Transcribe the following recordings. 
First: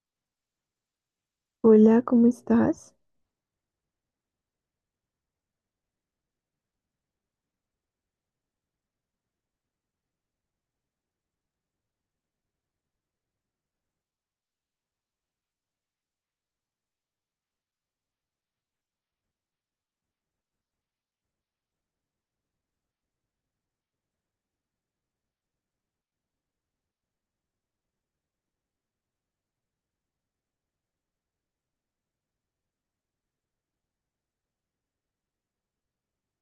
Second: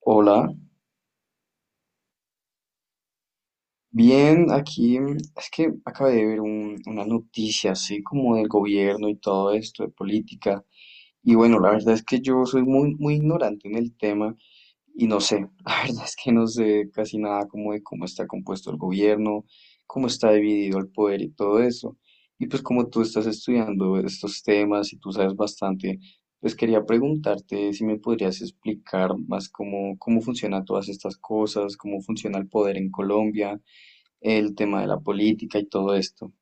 Hola, Hola, ¿cómo estás? bien, aquí es que acabé de ver una noticia así como del gobierno y todo esto, de política. Y bueno, la verdad es que yo soy muy, muy ignorante en el tema. Y no sé, la verdad es que no sé casi nada como de cómo está compuesto el gobierno, cómo está dividido el poder y todo eso. Y pues como tú estás estudiando estos temas y tú sabes bastante, pues quería preguntarte si me podrías explicar más cómo, cómo funcionan todas estas cosas, cómo funciona el poder en Colombia, el tema de la política y todo esto.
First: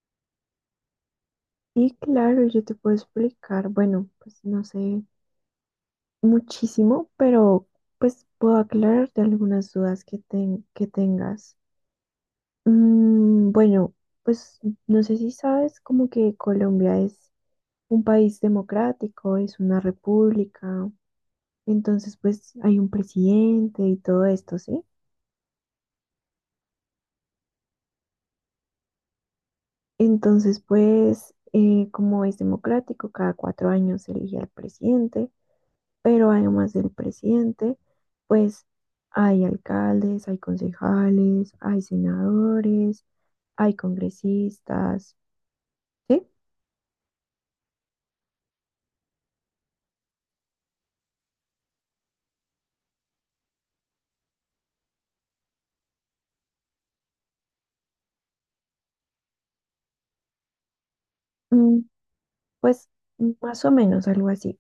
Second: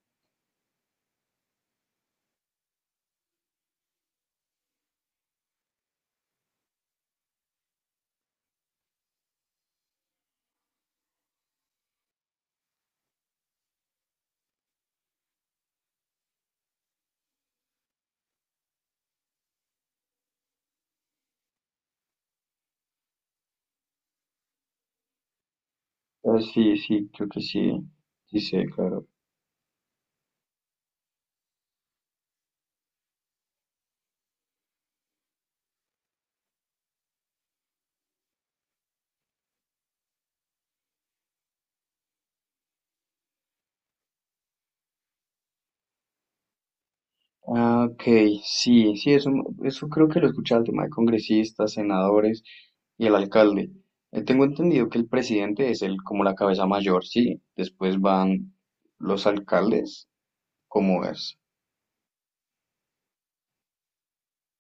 Sí, claro, yo te puedo explicar, bueno, pues no sé muchísimo, pero pues puedo aclararte algunas dudas que tengas. Bueno, pues no sé si sabes como que Colombia es un país democrático, es una república, entonces pues hay un presidente y todo esto, ¿sí? Ah, sí, sí, creo que sí, sí sé, claro. Entonces pues como es democrático, cada 4 años se elige al presidente. Pero además del presidente, pues hay alcaldes, hay concejales, hay senadores, hay congresistas, ¿sí? Ah, ok, sí, sí, eso creo que lo escuché al tema de congresistas, senadores y el alcalde. Tengo entendido que el presidente es el como la cabeza mayor, sí, después van los alcaldes, ¿cómo es? Mm, Pues más o menos algo así.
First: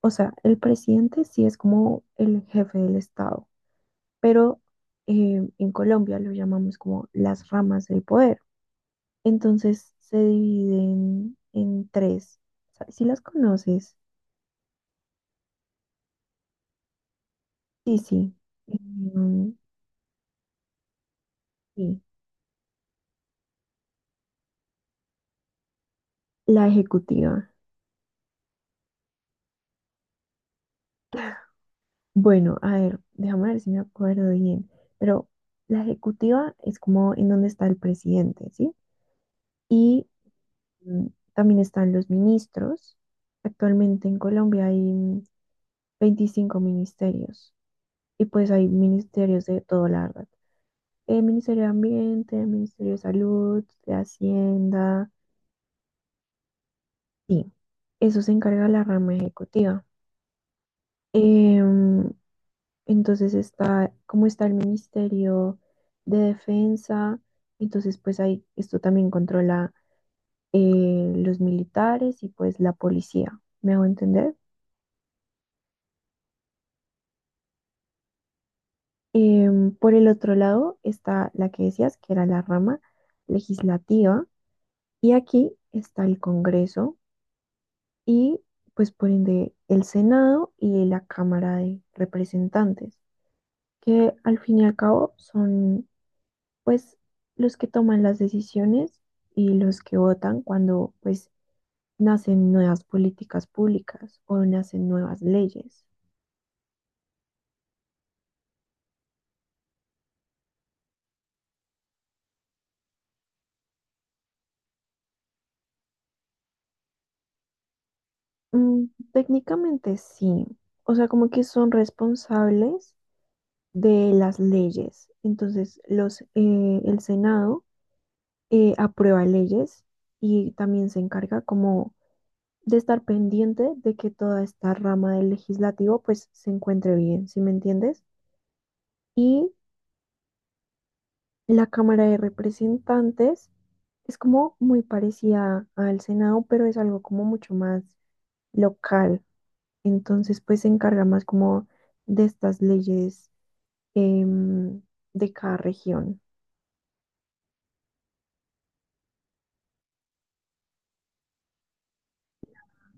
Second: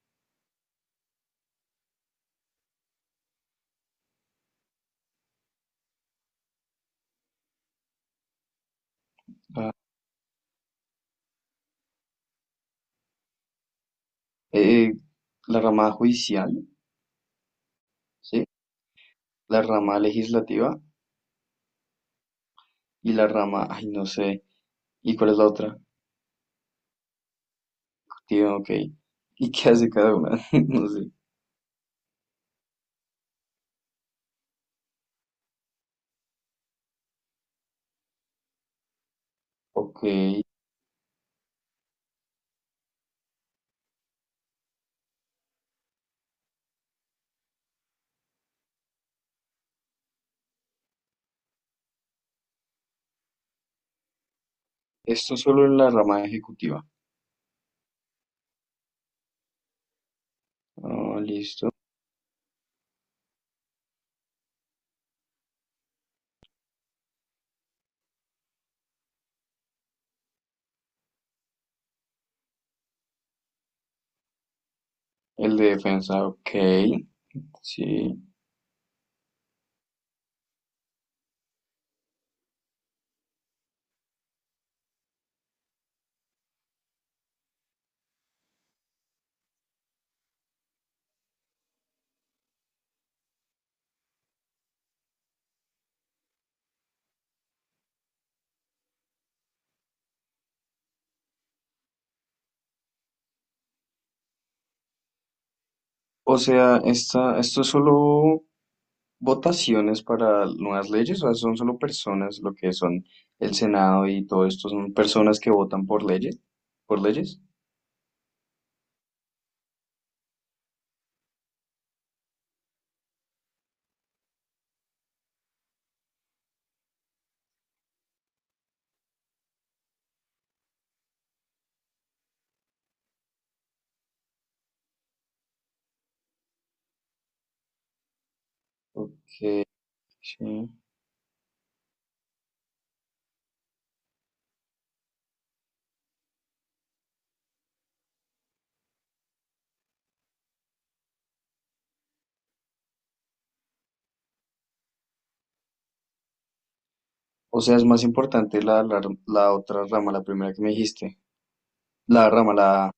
O sea, el presidente sí es como el jefe del Estado, pero en Colombia lo llamamos como las ramas del poder. Ah, Entonces se dividen en tres. ¿Si las conoces? eh, la rama judicial, Sí, sí. sí, Em, la rama legislativa sí. y la rama, ay, no sé, ¿y cuál es la otra? La ejecutiva. Tío, ok, ¿y qué hace cada una? No sé, Bueno, a ver, déjame ver si me acuerdo bien, pero la ejecutiva es como en donde está el presidente, ¿sí? ok, Y mm, también están los ministros. Actualmente en Colombia hay 25 ministerios y pues hay ministerios de todo, la verdad. El Ministerio de Ambiente, el Ministerio de Salud, de Hacienda, esto solo en la rama ejecutiva. sí, eso se encarga la rama ejecutiva. Ah, listo. Em, Entonces está, como está el Ministerio de Defensa, entonces pues ahí esto también controla los militares y pues la policía, ¿me hago entender? El de defensa, ok. Sí. Por el otro lado está la que decías, que era la rama legislativa, y aquí está el Congreso y pues por ende el Senado y la Cámara de Representantes, que al fin y al cabo son pues los que toman las decisiones y los que votan cuando pues nacen nuevas políticas públicas o nacen nuevas leyes. O sea, esta, esto es solo votaciones para nuevas leyes, o sea, son solo personas, lo que son el Senado y todo esto, son personas que votan por leyes, por leyes. Mm, Técnicamente sí, o sea, como que son responsables de las leyes. Entonces, el Senado aprueba leyes y también se encarga como de estar pendiente de que toda esta rama del legislativo pues se encuentre bien, ¿sí me entiendes? Ok, Y sí. la Cámara de Representantes es como muy parecida al Senado, pero es algo como mucho más local. Entonces, pues se encarga más como de estas leyes em, de cada región. O sea, es más importante la, la, la otra rama, la primera que me dijiste. La rama, la,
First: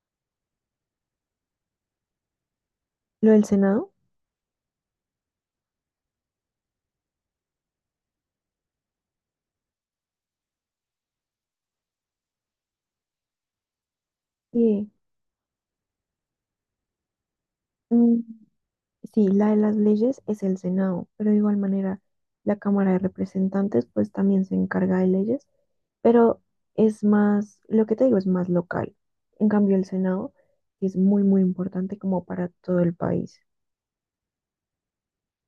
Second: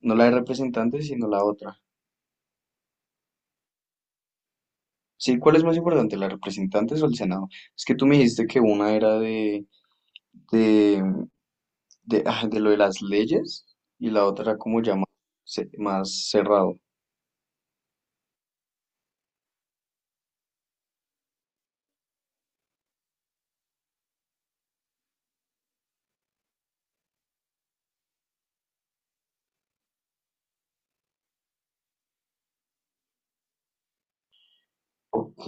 no la de representantes, sino la otra. Lo del Senado, Sí, ¿cuál es más importante, la de representantes o el Senado? Es que tú me dijiste que una era de, de, ah, de lo de las leyes y la otra era como sí, ya más, más cerrado. mm, sí, la de las leyes es el Senado, pero de igual manera la Cámara de Representantes pues también se encarga de leyes, pero es más, lo que te digo es más local. En cambio, el Senado es muy, muy importante como para todo el país. Ok,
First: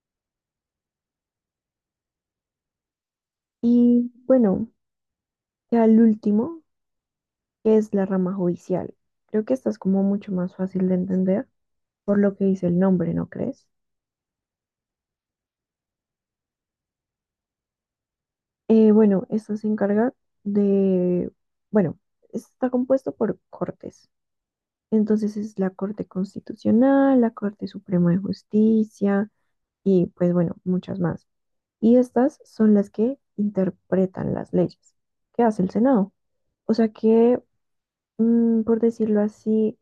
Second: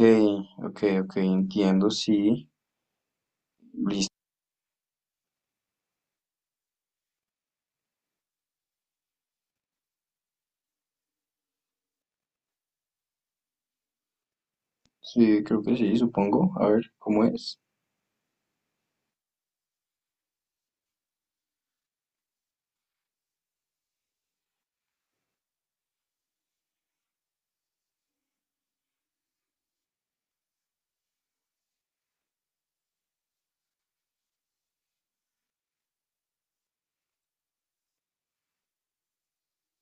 ok, ok, entiendo, sí. Y Listo, bueno, ya el último, que es la rama judicial. Creo que esta es como mucho más fácil de entender por lo que dice el nombre, ¿no crees? sí, creo que sí, supongo. A ver, ¿cómo es? Bueno, esta se encarga de, bueno, está compuesto por cortes. Entonces es la Corte Constitucional, la Corte Suprema de Justicia y pues bueno, muchas más. Y estas son las que interpretan las leyes que hace el Senado. O sea que, por decirlo así,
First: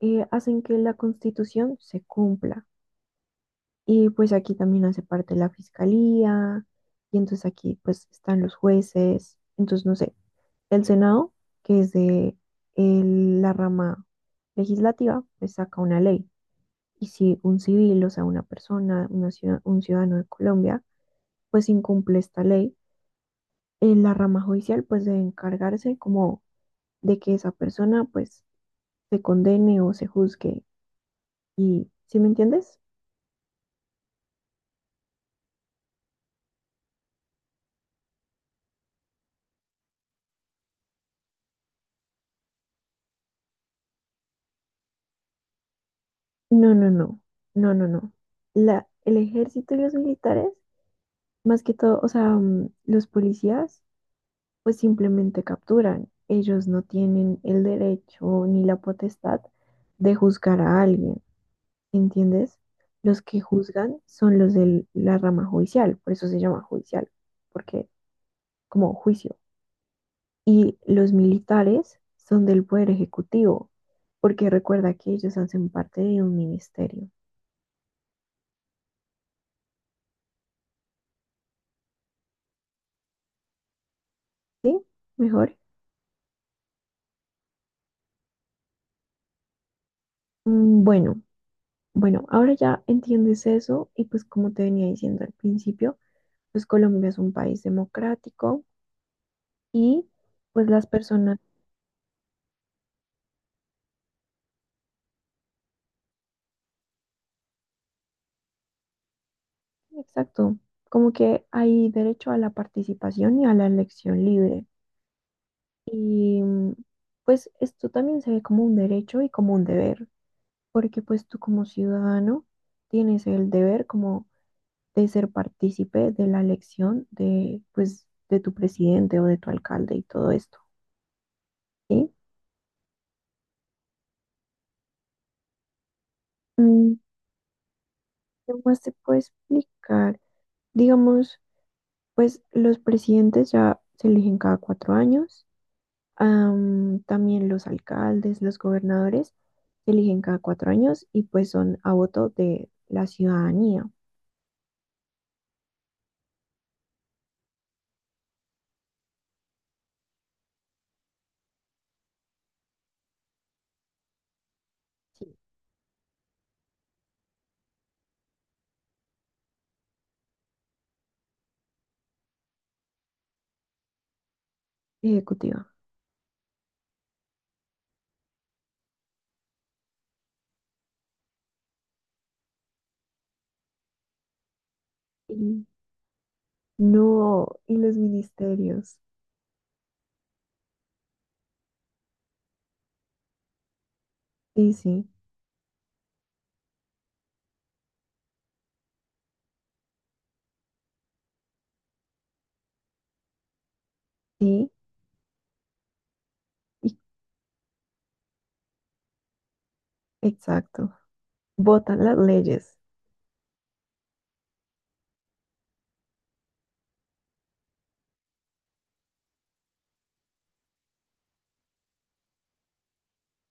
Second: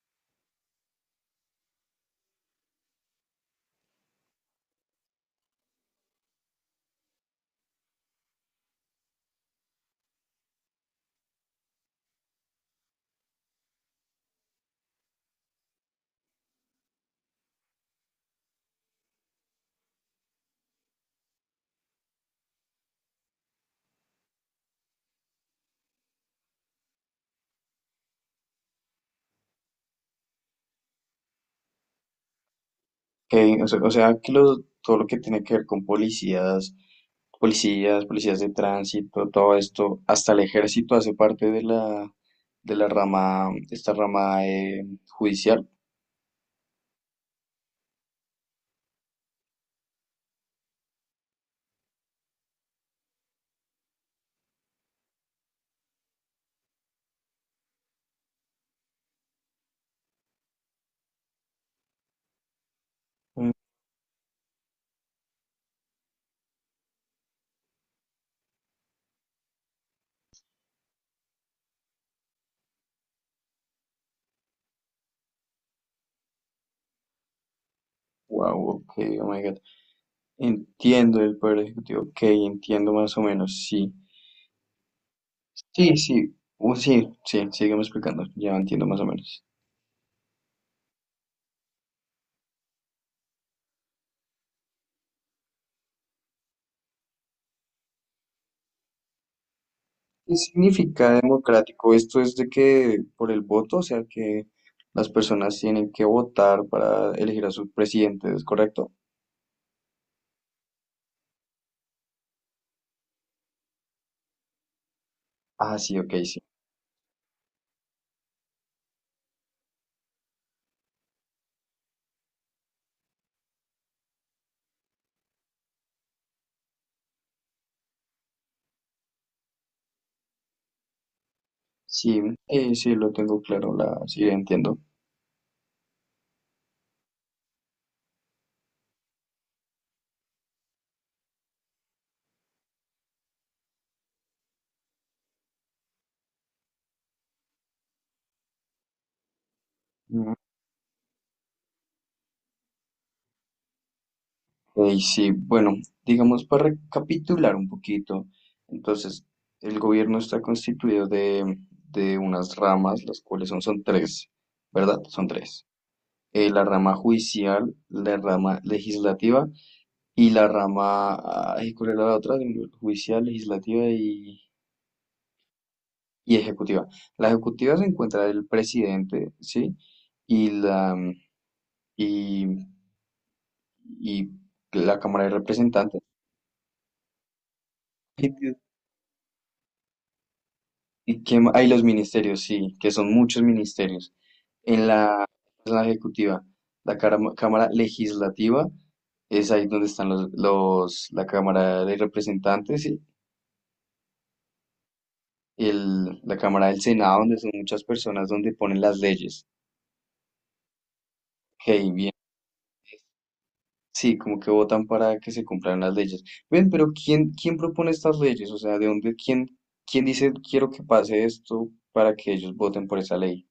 hacen que la Constitución se cumpla. Y pues aquí también hace parte la Fiscalía, y entonces aquí pues están los jueces. Entonces, no sé, el Senado, que es de la rama legislativa, pues saca una ley. Y si un civil, o sea, una persona, un ciudadano de Colombia, pues incumple esta ley, la rama judicial pues debe encargarse como de que esa persona pues se condene o se juzgue. ¿Y si me entiendes? Ok, o sea que todo lo que tiene que ver con policías, policías, policías de tránsito, todo esto, hasta el ejército hace parte de la rama, esta rama judicial. No, no, no, no, no, no. El ejército y los militares, más que todo, o sea, los policías pues simplemente capturan. Ellos no tienen el derecho ni la potestad de juzgar a alguien, ¿entiendes? Los que juzgan son los de la rama judicial, por eso se llama judicial, porque como juicio. Y los militares son del poder ejecutivo, porque recuerda que ellos hacen parte de un ministerio. Wow, ok, oh my God. Entiendo el poder ejecutivo, ok, entiendo más o menos, sí. ¿Sí? Mejor. Sí, sí, sí, sí, sígueme explicando, ya entiendo más o menos. Bueno, bueno, ahora ya entiendes eso y pues como te venía diciendo al principio, pues Colombia es un país democrático y ¿Qué pues las significa personas, democrático? Esto es de que por el voto, o sea que las personas tienen que votar para elegir a sus presidentes, ¿es correcto? exacto, como que hay derecho a la participación y a la elección libre. Ah, sí, ok, Y sí. Pues esto también se ve como un derecho y como un deber. Porque pues tú como ciudadano tienes el deber como de ser partícipe de la elección de pues de tu presidente o de tu alcalde y todo esto, ¿sí? Sí, sí, lo tengo claro, la, sí, entiendo. Mm, ¿Qué más te puedo explicar? Digamos, pues los presidentes ya se eligen cada 4 años, también los alcaldes, los gobernadores se eligen Mm. cada 4 años y pues son a voto de la ciudadanía, Sí, bueno, digamos para recapitular un poquito, entonces el gobierno está constituido de unas ramas, las cuales son, son tres, ¿verdad? Son sí, tres. Eh, la rama judicial, la rama legislativa y la rama, ay, ¿cuál era la otra? Judicial, legislativa ejecutiva. y ejecutiva. La ejecutiva se encuentra el presidente, ¿sí? Y la, y, y la Cámara de Y Representantes. no, y los Y, ministerios. y qué hay los ministerios, sí, que son muchos ministerios. Sí, En sí, la, en la ejecutiva, la Cámara Legislativa, es ahí donde están los, la Cámara de Representantes, ¿sí? sí, La Cámara del y- Senado, donde son muchas personas donde ponen las leyes. exacto. Hey, Votan bien. las leyes. Sí, como que votan para que se cumplan las leyes. Ven, pero ¿quién, quién propone estas leyes? O sea, ¿de dónde, quién, quién dice quiero que pase esto para que ellos voten por esa ley?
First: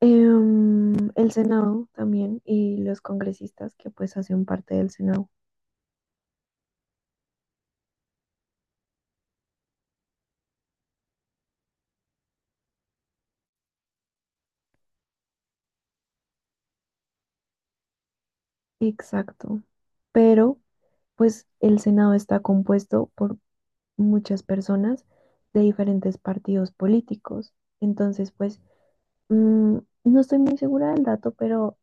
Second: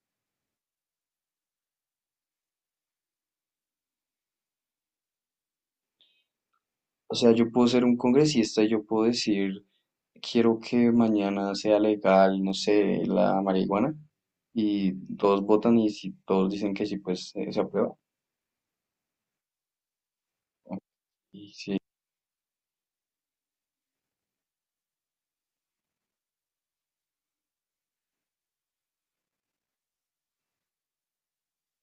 El Senado también y los congresistas que pues hacen parte del Senado. O sea, yo puedo ser un congresista y yo puedo decir quiero que mañana sea legal, no sé, la marihuana. Y todos votan y si todos dicen que sí, pues se aprueba. Exacto. Pero pues Y el sí, Senado está compuesto por muchas personas de diferentes partidos políticos. Entonces pues mm, no estoy muy segura del dato, pero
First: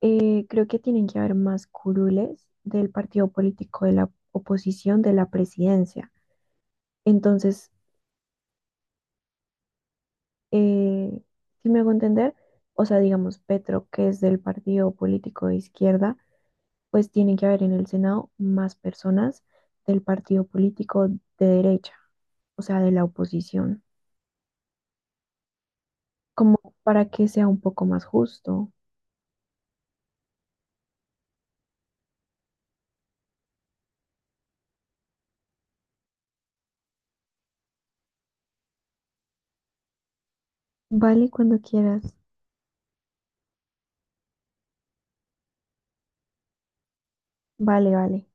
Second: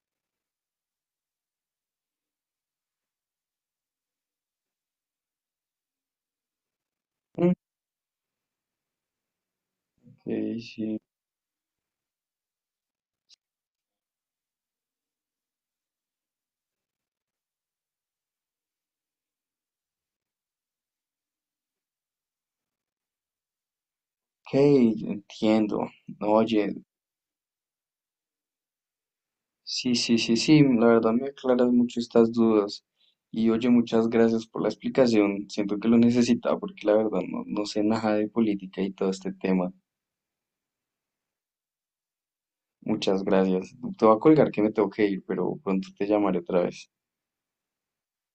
creo que tienen que haber más curules del partido político de la oposición de la presidencia. ok, Entonces sí. eh, si me hago entender, o sea, digamos, Petro, que es del partido político de izquierda, pues tiene que haber en el Senado más personas del partido político de derecha, o sea, de la oposición, Ok, entiendo. como Oye, para que sea un poco más justo. sí, sí, sí, sí, la verdad me aclaras mucho estas dudas. Y oye, muchas gracias por la explicación. Siento que lo necesitaba porque la verdad no, no sé nada de política y todo este tema. Vale, cuando quieras. Muchas gracias. Te voy a colgar que me tengo que ir, pero pronto te llamaré otra vez. Vale, vale.